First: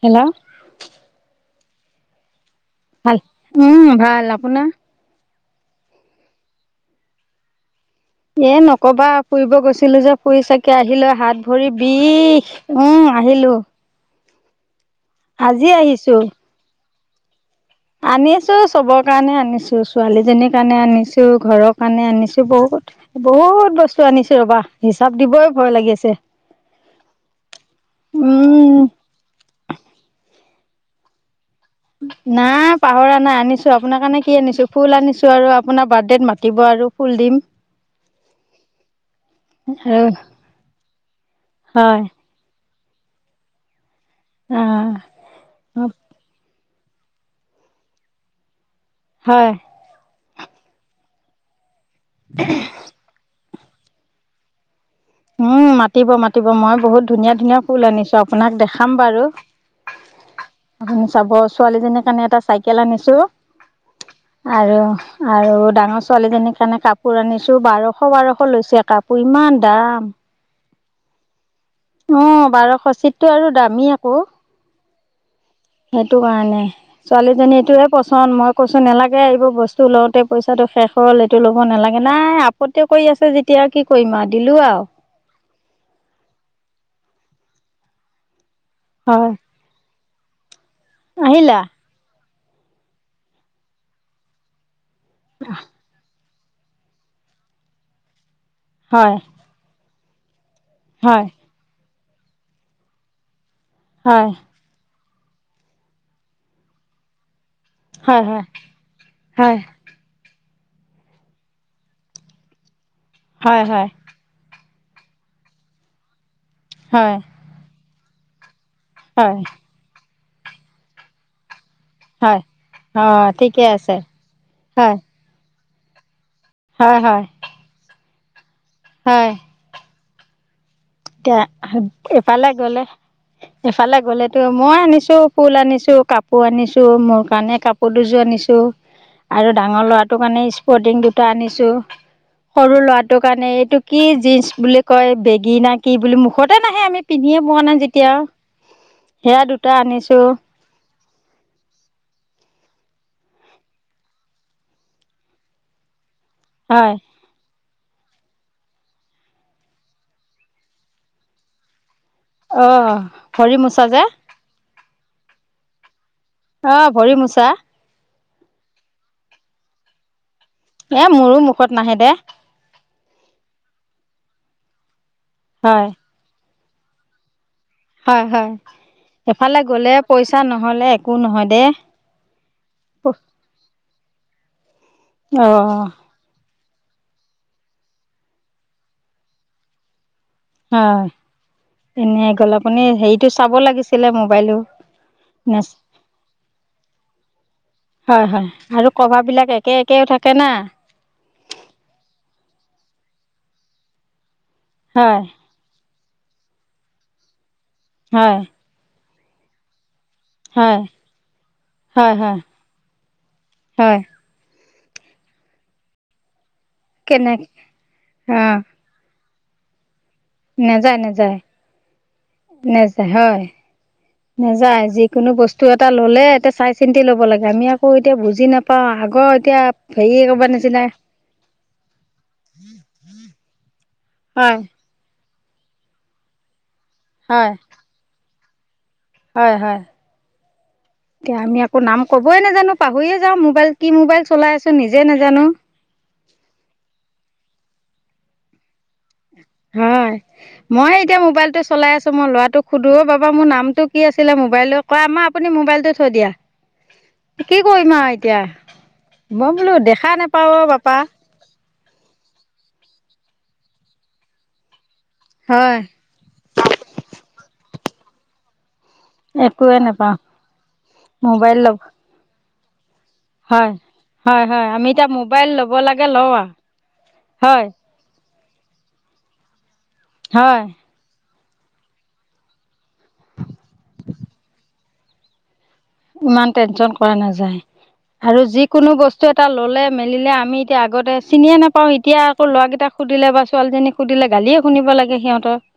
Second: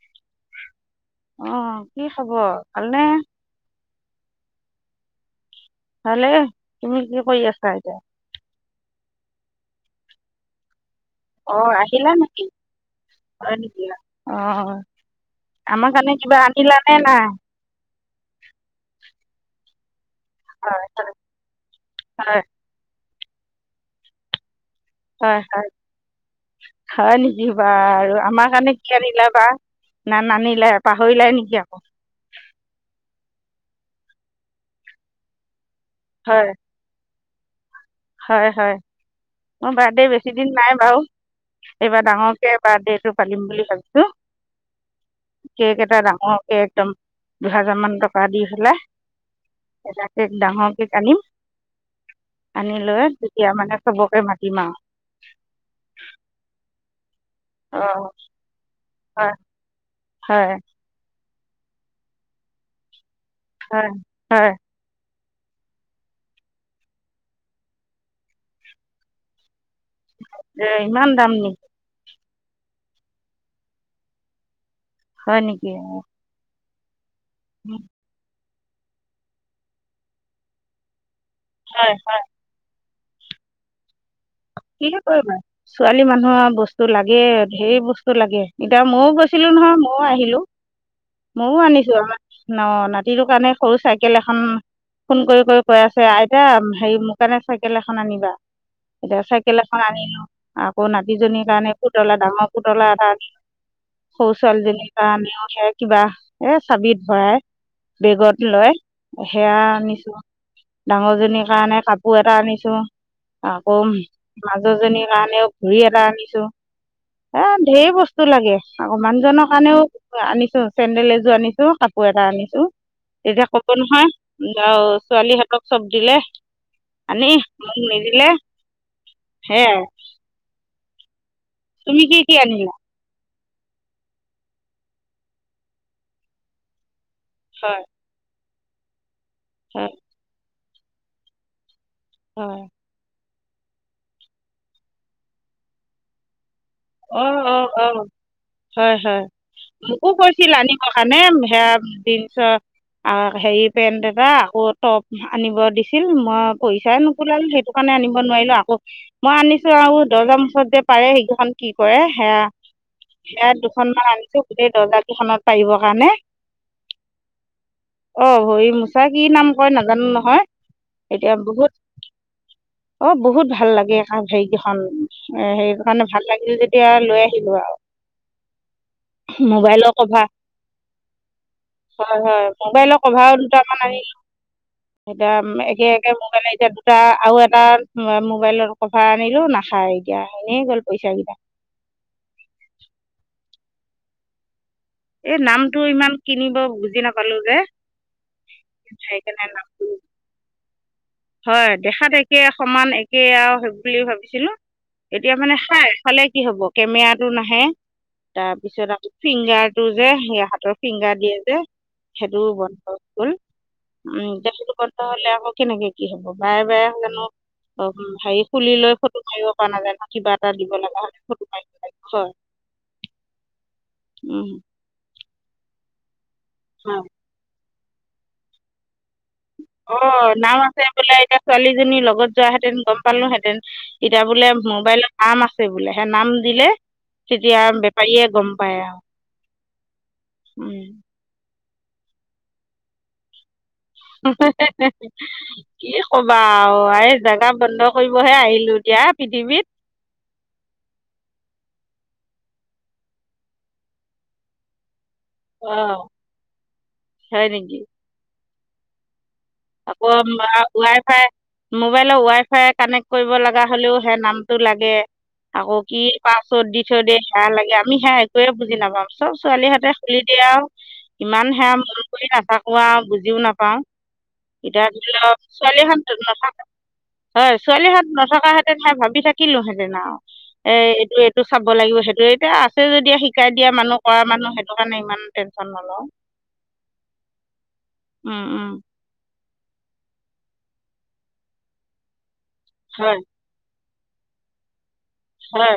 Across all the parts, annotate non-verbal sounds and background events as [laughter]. Hello. অ', কি খবৰ? ভালনে ভাল উম ভাল, আপোনাৰ? ভালে, তুমি কি কৰি আছা এতিয়া? এ নকবা ফুৰিব গৈছিলো যে ফুৰি চাগে আহিলে হাত অঁ ভৰি আহিলা বিষ উম আহিলো। অ আজি আমাৰ আহিছো কাৰণে কিবা আনিলানে নাই? আনিছো চবৰ কাৰণে আনিছোছ। ছোৱালীজনীৰ কাৰণে হয় হয় আনিছো, ঘৰৰ কাৰণে হয় আনিছো বহুত বহুত বস্তু আনিছো ৰ'বা। হিচাপ দিবই ভয় লাগি আছে। খাই নেকি বা আৰু আমাৰ কাৰণে উম কি আনিলা বা না নানি লে পাহৰিলাই নেকি আ নাই পাহৰা নাই আনিছো আপোনাৰ কাৰণে কি আনিছো ফুল আনিছো আৰু আপ পোনাৰ বাৰ্থডেত হয় মাতিব আৰু ফুল দিম। হয় হয় মোৰ আৰু বাৰ্থডে বেছি দিন নাই বাৰু হয় এইবাৰ ডাঙৰকে বাৰ্থডেটো পালিম বুলি ভাবিছো। কেক অ এটা ডাঙৰ একদম দুহেজাৰ মান টকা দি হ'লে হয়। কেক ডাঙৰ কেক আনিম। [unintelligible] আনি লৈ তেতিয়া মানে চবকে মাতিম আও। উম মাতিব মাতিব মই বহুত ধুনীয়া ধুনীয়া ফুল অঁ আনিছো আপোনাক দেখাম হয় বাৰু হয় আপুনি চাব। ছোৱালীজনীৰ কাৰণে এটা চাইকেল আনিছো হ হ আৰু ডাঙৰ ছোৱালীজনীৰ কাৰণে কাপোৰ আনিছো বাৰশ -বাৰশ লৈছে কাপোৰ ইমান দাম। এ ইমান দাম নে অ বাৰশ চিটতটো আৰু দামী আক। হয় নেকি সেইটো কাৰণে উম, ছোৱালীজনীটোয়ে পচন্দ মই কৈছো নালাগে আহিব বস্তু লওঁতে পইচাটো শেষ হ'ল এইটো ল'ব হয় নালাগে নাই আপত কৰি আছে যেতিয়া কি কৰিম আও কিনো কৰিবা ছোৱালী মানুহ আও বস্তু লাগেই ধেৰ বস্তু লাগে। এতিয়া ময়ো হয় গৈছিলো নহয় ময়ো আহিলো আহিলা ময়ো আনিছো আমাৰ ন নাতিটোৰ কাৰণে সৰু চাইকেল এখন ফোন কৰি কৰি কৈ আছে আই ইতা হেৰি মোৰ কাৰণে চাইকেল এখন আনিবা। হয় খন আনিলো আকৌ হয় নাতিজনীৰ কাৰণে পুতলা ডাঙৰ পুতলা এটা। হয় সৰু ছোৱালীজনীৰ কাৰণেও সে কিবা এ চাবিত ভৰাই হয় হয় হয় বেগত লয় হয়। সেয়া আনিছো। ডাঙৰ জনীৰ কাৰণে কাপোৰ এটা আনিছো হয় আকৌ হয় মাজুজনীৰ কাৰণেও ঘৰি এটা আনিছো, হয় এ ধেৰ বস্তু লাগে। আকৌ মানুহ হয় জনৰ কাৰণেও আনিছো, চেণ্ডেল এযোৰ আনিছো। কাপোৰ এটা হয় আনিছো। অঁ এতিয়া ঠিকে কব আছে নহয় আৰু হয় ছোৱালীহঁতক চব দিলে হয় হয় আনি মোক নিদিলে, হয় সেইয়া এ। এতিয়া কি এফালে আনিলা গলে এফালে গলেতো মই আনিছো ফুল আনিছো কাপোৰ আনিছো মোৰ কাৰণে হয় কাপোৰ দুযোৰ আনিছোঁ। আৰু ডাঙৰ হয় ল'ৰাটোৰ কাৰণে স্পৰ্টিং দুটা আনিছো হয় সৰু ল'ৰাটোক কাৰণে এইটো কি জিন্চ বুলি কয় বেগী নে কি বুলি মুখত [unintelligible] সেই আমি অঁ পিন্ধিয়ে পোৱা অঁ নাই, অঁ যেতিয়া হয় সেয়া দুটা আনিছোঁ। মানে সেয়া জিনছৰ আহ, হেৰি পেন্ট এটা আকৌ টপ আনিব দিছিল মই হয় পইচাই নোকোলাল সেইটো কাৰণে আনিব নোৱাৰিলো আকৌ মই আনিছো আৰু দৰ্জাৰ মুখত যে পাৰে সেইকেইখন কি কৰে অঁ সেয়া-সেয়া ভৰি মোচা যে দুখনমান আনিছো গোটেই দৰ্জা দুখনত পাৰিবৰ কাৰণে। অ', ভৰি মোচা। অ', ভৰি মোচা কি নাম কয় নাজানো নহয়। এ এতিয়া মোৰো মুখত বহুত নাহে দে অ', বহুত ভাল লাগ [unintelligible] হেৰি কেইখন এ হেই হয় কাৰণে ভাল লাগিল যেতিয়া লৈ আহিলো আৰু। হয় হয়, এফালে মোবাইলৰ গলে কভাৰ পইচা নহলে একো নহয় দেই। হয় হয়, মোবাইলৰ কভাৰ দুটামান আনিলো। এতিয়া অ একে-একে মোবাইলে এতিয়া দুটা আৰু এটা মোবাইলৰ কভাৰ আনিলো, নাচায় এতিয়া, এনে গ'ল হয় পইচা কেইটা। এনে গ'ল, আপুনি হেৰিটো চাব লাগিছিলে মোবাইলো এই নেচ নামটো ইমান কিনিব বুজি নাপালো যে। হয় হয় আৰু কভাৰ সেইকাৰণে বিলাক একে নামটো একেও থাকে না। হয় দেখাত একে সমান একে আও সেইবুলি ভাবিছিলো, হয় এতিয়া মানে খায় খালে কি হব কেমেৰাটো নাহে হয় তাৰপিছত আকৌ ফিংগাৰটো যে সে হাতৰ হয় ফিংগাৰ দিয়ে যে, হয় হয় সেইটো বন্ধ হল হয় উম এতিয়া সেইটো কাৰ হলে আকৌ কেনেকে কি হব! বাৰে বাৰে জানো কেনে অ অ হেৰি খুলি লৈ ফট টো মাৰিব পৰা নাযায় ন। কিবা এটা দিব নেযায় লগা হ'লে নেযায় ফটো মাৰিব লাগিব হয় নেযায় হয়। উম নেযায় যিকোনো বস্তু এটা ললে এতিয়া চাই চিন্তি ল'ব লাগে আমি আৰু আ এতিয়া বুজি নাপাওঁ আগৰ এতিয়া অ হেৰি একেবাৰে নাম নিচিনা আছে বোলে এতিয়া ছোৱালীজনীৰ লগত যোৱাহেঁতেন গম পালোহেঁতেন, এতিয়া বোলে হয় মোবাইলত নাম আছে বোলে, সে নাম দিলে হয় তেতিয়া বেপাৰীয়ে গম পায় আও। হয় হয়, এতিয়া আমি আকৌ নাম কবই নাজানো পাহৰিয়ে যাওঁ মোবাইল কি মোবাইল চলাই আছো নিজে নাজানো। [unintelligible] কি কবা আও এই জেগা বন্ধ কৰিবহে আহিলো এতিয়া পৃথিৱীত হয় মই এতিয়া মোবাইলটো চলাই আছো মই লৰাটোক সোধো অ বাবা মোৰ নামটো কি আছিলে মোবাইল কোৱা? মা আপুনি মোবাইলটো অঁ থৈ দিয়া, হয় কি নেকি কৰিম আৰু এতিয়া। মই বোলো আকৌ দেখা উম বা নাপাওঁ অ' ৱাই পাপা। ফাই মোবাইলৰ ৱাই ফাই কানেক্ট কৰিব লগা হ'লেও সে নামটো লাগে। আকৌ হয় কি পাছপৰ্ড দি থৈ দিয়ে সেয়া লাগে আমি সেয়া একোৱে বুজি বুজি নাপাওঁ, চব একোৱে ছোৱালীহঁতে নাপাওঁ খুলি দিয়ে আও ইমান মোবাইল সেয়া ল'ব মন কৰি নাথাকো আও বুজিও হয়। নাপাওঁ। হয় হয় এতিয়া আমি যেতিয়া মোবাইল ল'ব ছোৱালী লাগে [unintelligible] লওঁ আৰু নাথাকে হয় ছোৱালী হাত নথকা হেতেন হে ভাবি থাকিলো হেঁতেন আৰু হয়। এ -এইটো টো চাব লাগিব সেইটো এতিয়া আছে যদিওঁ শিকাই দিয়া মানুহ কৰা মানুহ সেইটো কাৰণে ইমান টেন ইমান টেনচন কৰা নাযায় আৰু উম উম যিকোনো বস্ত এটা ল'লে মেলিলে আমি এতিয়া আগতে চিনিয়ে নাপাওঁ, এতিয়া আকৌ ল'ৰা কেইটাক হয় সুধিলে বা ছোৱালীজনীক সুধিলে গালিয়ে শুনিব লাগে সিহঁতৰ। হয়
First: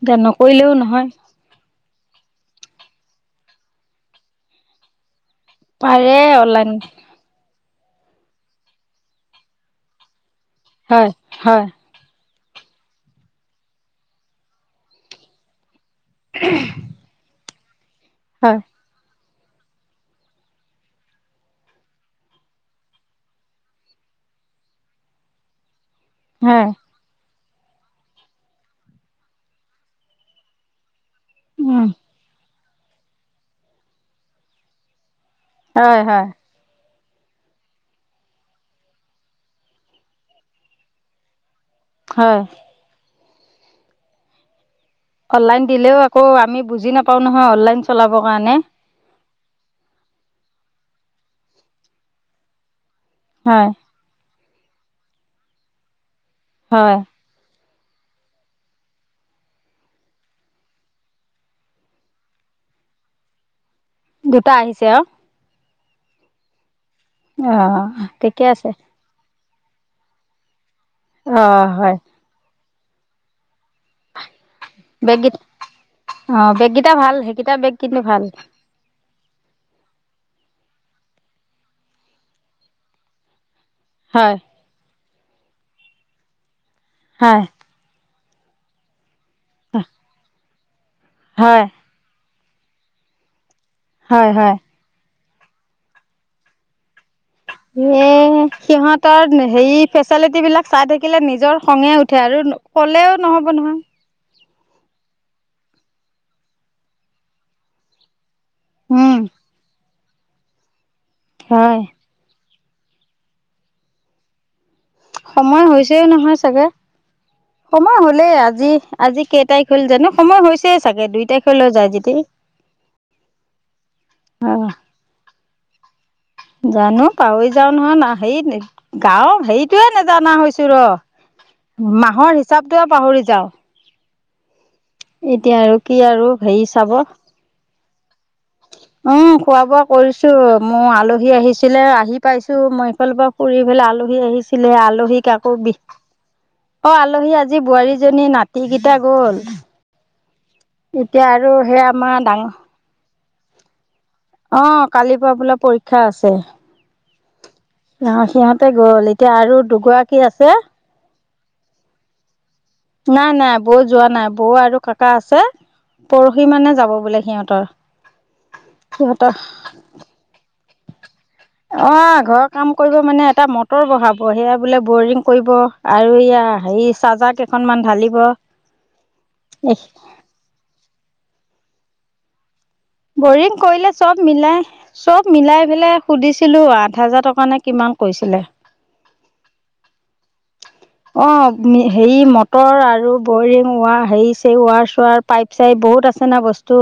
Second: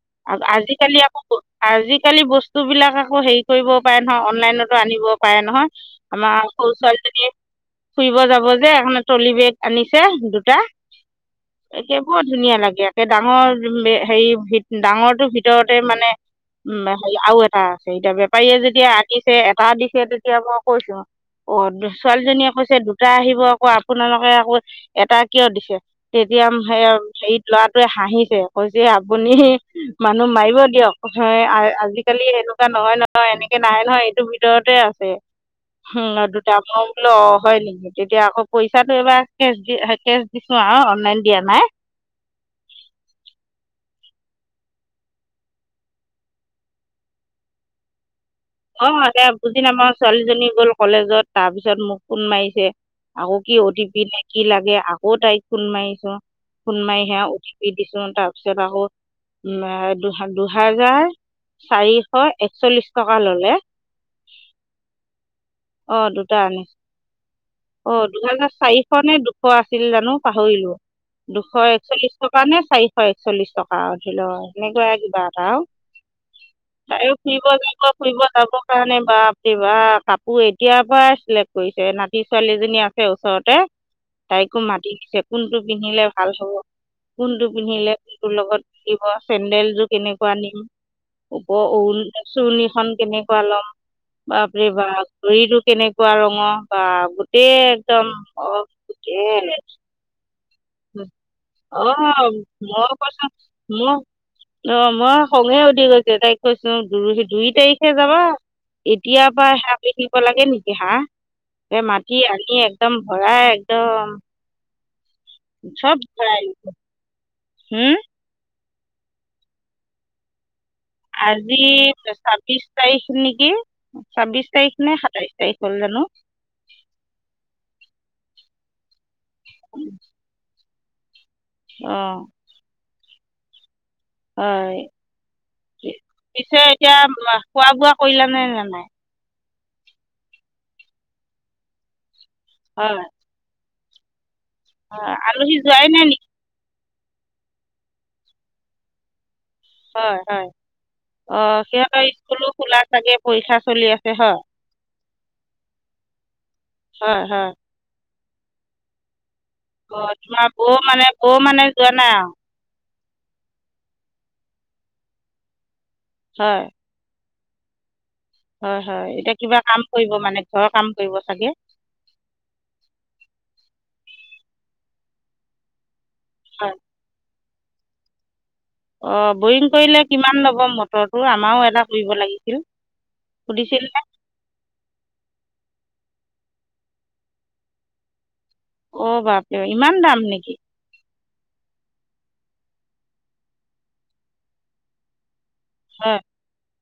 এতিয়া নকৰিলেও আজিকালি নহয় আকৌ আজিকালি বস্তুবিলাক আকৌ হেই কৰিব পাৰে নহয়, অনলাইনতো আনিব পাৰে নহয়, পাৰে আমাৰ অনলাইন সৰু ছোৱালীজনীয়ে ফুৰিব যাব যে [unintelligible] ট্ৰলি বেগ আনিছে দুটা হয় হয় একেব ধুনীয়া লাগে একে ডাঙৰ হেৰি ভিত ডাঙৰটো ভিতৰত তে মানে উম, হেৰি আৰু এটা আছে এতিয়া বেপাৰীয়ে হয় যেতিয়া [unintelligible] এটা দিছে তেতিয়া মই কৈছো অ', ছোৱালীজনীয়ে কৈছে দুটা আহিব আকৌ আপোনালোকে আকৌ এটা কিয় দিছে? তেতিয়াম হয় সেই হেৰিত ল'ৰা হাঁহিছে কৈছে আপুনি মানুহ মাৰিব দিয়ক, উম আ-আজিকালি এনে নহয়, নহয়, এনেকে নাহে নহয়, এইটো ভিতৰতে আছে, হয় হম হয় দুটা [unintelligible] অ', হয়, নিকি? তেতিয়া আকৌ পইচাটো এইবাৰ কেচ দি-কেচ দিছোঁ আৰু অনলাইন দিয়া নাই। হয়। অনলাইন দিলেও আকৌ, আমি বুজি নাপাওঁ নহয়, অনলাইন চলা অ', দে বুজি নাপাওঁ, ছোৱালীজনী গ'ল কলেজত, তাৰপিছত মোক ফোন মাৰিছে। আকৌ কি হয় অ', টি পি নেকি লাগে আকৌ তাইক ফোন মাৰিছোঁ, ফোন হয় মাৰি সেয়া অ', টি দিছোঁ তাৰপিছত আকৌ [unintelligible] দুহ-দুহেজাৰ চাৰিশ একচল্লিশ টকা ল'লে। দুটা আহিছে আৰু। অ', দুটা আনি অঁ অ', ঠিকে দুহেজাৰ আছে চাৰিশনে দু এশ আছিল জানোঁ পাহৰিলোঁ, দুশ অঁ হয় একচল্লিশ টকা নে চাৰিশ একচল্লিশ টক [unintelligible] সেনেকুৱাই কিবা বেগকেইটা এটা আৰু, অঁ বেগকেইটা ভাল সেইকেইটা বেগ [unintelligible] কিন্তু ফুৰিব ভাল যাবৰ কাৰণে বা [unintelligible] কাপোৰ এতিয়াৰ পৰাই চিলেক্ট কৰিছে, নাতি ছোৱালী এজনী আছে ওচৰতে। হয় তাইকো মাতিছে কোনটো পিন্ধিলে ভাল হব, হয় কোনটো পিন্ধিলে লগত থাকিব, চেন্দেল যোৰ কেনেকুৱা নিম ওপ হয় [unintelligible] খন কেনেকুৱা ল'ম, হয় হয় বাপৰে বাপ! ঘড়ীটো কেনেকুৱা ৰঙৰ ৱাহ! গোটেই এ একদম অ' সিহঁতৰ গোটেই হেৰি ফেচিলিটি বিলাক চাই থাকিলে নিজৰ খঙে উঠে অ' আৰু মই ক'লেও নহ'ব নহয় [unintelligible] খঙে উঠি গৈছে, তাইক কৈছো দু-দুই তাৰিখে যাবা উম এতিয়া পৰা দিব লাগে নেকি হাহ, হয় এই মাটি আলিয়ে একদম ভৰাই একদম। সময় চব হৈছেও নহয় ভৰাই চাগে। হম সময় হলেই আজি আজি কেই তাৰিখ হ'ল জানো সময় হৈছে। আজি ছাব্বিশ তাৰিখ নেকি, ছাব্বিশ তাৰিখ নে সাতাইশ তাৰিখ। হল জানো জানো, পাহৰি যাও নহয়, না হেই গাও হেৰিটোয়ে নজানা হৈছো ৰ। অ মাহৰ হিচাপটো পাহৰি যাও। হয়, কি আৰু পিছে হেৰি এতিয়া চাব খোৱা-বোৱা কৰিলানে নাই? খোৱা-বোৱা কৰিছোঁ, মোৰ আলহী আহিছিলে আহি পাইছোঁ মই হয় হয় এইফালৰ পৰা ফুৰি পেলাই আলহী আহিছিলে, আলহীক আকৌ আলহী বিষ যোৱাই নাই নেকি অ' আলহী আজি বোৱাৰীজনী নাতিকেইটা গল। হয় হয়। এতিয়া আৰু আহ, সেই সিহঁতৰ আমাৰ স্কুলো ডাঙৰ খোলা চাগে পৰীক্ষা চলি আছে হয়। অ কালিৰ পৰা বোলে পৰীক্ষা আছে। হয়, হয়। অ সিহঁতে গ'ল এতিয়া আৰু দুগৰাকী তোমাৰ আছে বৌ মানে অ, মানে জোৱা নাই আও নাই-নাই বৌ যোৱা নাই বৌ আৰু কাকা আছে পৰহি মানে যাব বোলে সিহঁত। ত হয়-হয় এতিয়া কিবা কাম কৰিব মানে ঘৰৰ কাম কৰিব? চাগে অ, ঘৰৰ কাম কৰিব মানে এটা মটৰ বহাব সেয়া বোলে বৰিং কৰিব। আৰু ইয়া হয় হেৰি চাজা কেইখনমান ঢালিব। অ' বৰিং কৰিলে কিমান ল'ব মটৰটো? আমাৰো এটা কৰিব লাগিছিল। বৰিং কৰিলে সুধিছিলনে চব মিলাই চব মিলাই পেলাই সুধিছিলো আঠ হাজাৰ টকা নে কিমান কৈছিলে। অ বাপৰে ইমান দাম নেকি? অ হেৰি মটৰ আৰু বৰিং ৱাৰ হেৰিছে ৱাৰ চাৰ পাইপ চাইপ বহুত হয় আছে না বস্তু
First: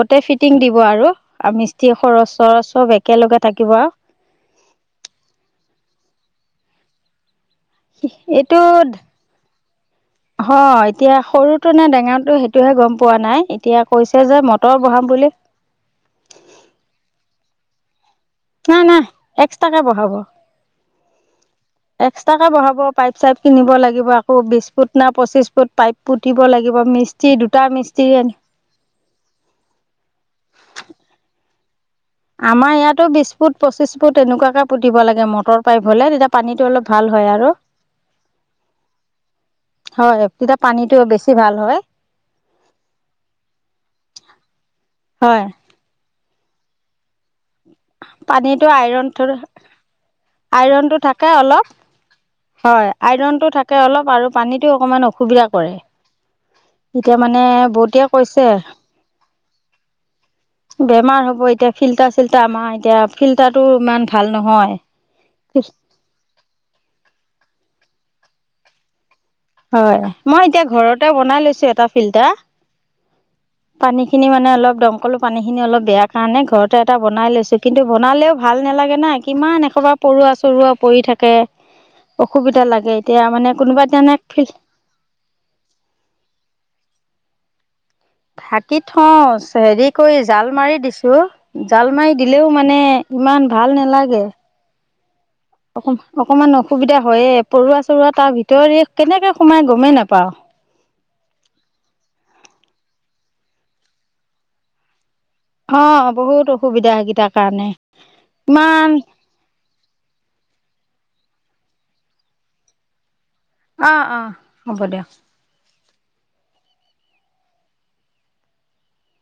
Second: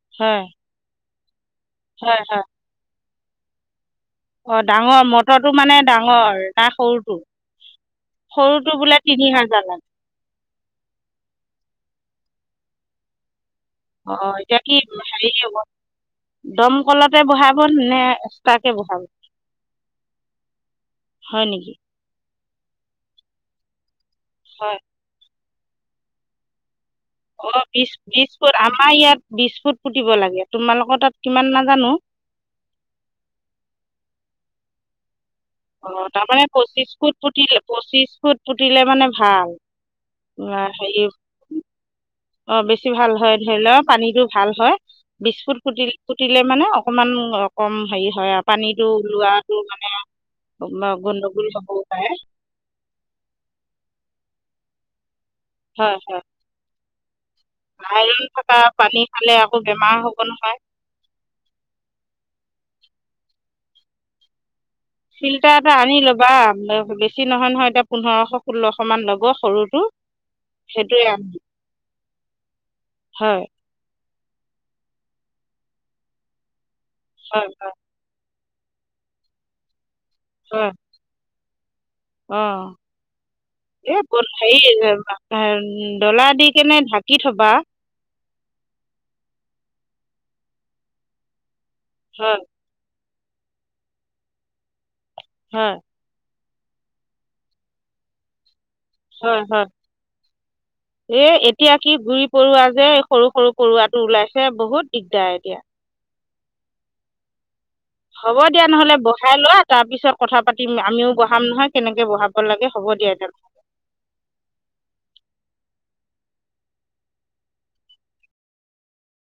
গোটেই হয় ফিটিং দিব আৰু। আৰু মিস্ত্ৰী হয় খৰচ চৰচ সব একেলগে থাকিব আৰু। অ, ডাঙৰ মটৰটো মানে ডাঙৰ না সৰুটো? হিহ সৰুটো এইটোত বোলে তিনি হাজাৰ লাগে হয় এতিয়া সৰুটো নে ডেঙা ত'সেইটোহে গম পোৱা নাই এ অ, এতিয়া কি হেৰি হব দমকলতে বহাব নে এক্সট্ৰাকৈ বহাব নাই-নাই এক্সট্ৰাকে বহাব হয় নেকি এক্স ট্ৰাকে বহাব পাইপ চাইপ কিনিব লাগিব আকৌ বিছ হয় ফুট না পঁচিছ ফুট পাইপ পুতিব লাগিব মি অ, বিছ-বিছ ফুট আমাৰ ইয়াত বিছ ফুট পুতিব লাগে তোমালোকৰ তাত কিমান মান আমাৰ ইয়াতো বিছ ফুট, পঁচিছ ফুট তেনেকুৱাকে পুতিব লাগে মট অ তাৰমানে পঁচিশ ফুট পুতিলে পঁচিশ ফুট পুতিলে মানে ভাল। হয় তেতিয়া আ, পানীটো হেৰি বেছি ভাল হয়। অ বেছি ভাল হয় ধৰি লোৱা পানীতটো ভাল হয় বিশ হয় ফুট ত্ৰিছ ফুট উঠিলে মানে অকমান অকম হেৰি হয় আৰু পানীটো ওলোৱাটো মানে আইৰণতটো থাকে গণ্ডগোল অলপ হ'বও পাৰে হয় আইৰণতটো থাকে অলপ আৰু পানীতো অকমান অসুবিধা কৰে। হয় হয় এতিয়া মানে বৌতিয়ে আইৰন কৈছে থকা পানী খালে আকৌ বেমাৰ হ'ব নহয়। বেমাৰ হ'ব এতিয়া ফিল্টাৰ চিল্টাৰ আমাৰ এতিয়া ফিল্টাৰো ইমান ভাল নহয়। ফিল্টাৰটা আনি ল'বা বেছি নহয় নহয় এতিয়া পোন্ধৰশ ষোল্লশ মান ল'ব। সৰুটো হয় মই এতিয়া সেইটোৱে ঘৰতে আনি বনাই লৈছো এটা ফিল্টাৰ হয় পানী খিনি মানে অলপ দমকলো পানীখিনি অলপ বেয়া কাৰণে ঘৰতে এটানাই হয় লৈছোঁ কিন্তু বনালেও ভাল নালাগে না কিমান একসোবাৰে পৰুৱা হয় চৰুোৱাা পৰি থাকে। অ অসুবিধা লাগে এতিয়া মানে কোনোবা এ এই তেনে বল হেৰি ডলা দি কেনে ঢাকি থবা। থাকি থওঁ হেৰি কৰি জাল মাৰি দিছো। জাল মাৰি হয় দিলেও মানে ইমান ভাল নালাগে। হয় অ অকমান অসুবিধা হয়য়ে পৰুৱা চৰোৱা তাৰ ভিতৰত তই এই কেনেকে হয় হয় সোমাই গমেই নাপাও। এই এতিয়া কি গুৰি পৰুৱা যে সৰু সৰু পৰুৱাটো ওলাইছে বহুত দিগদ অ বহুত অসুবিধা হয় সেইটাৰ কাৰণে। হ'ব দিয়া ইমান নহলে বহাই লোৱা তাৰ পিছত কথা পাতি আমিও বঢ়াম নহয় কেনেকে বহাব লাগ হব দিয়া এহত অ অ হ'ব দিয়া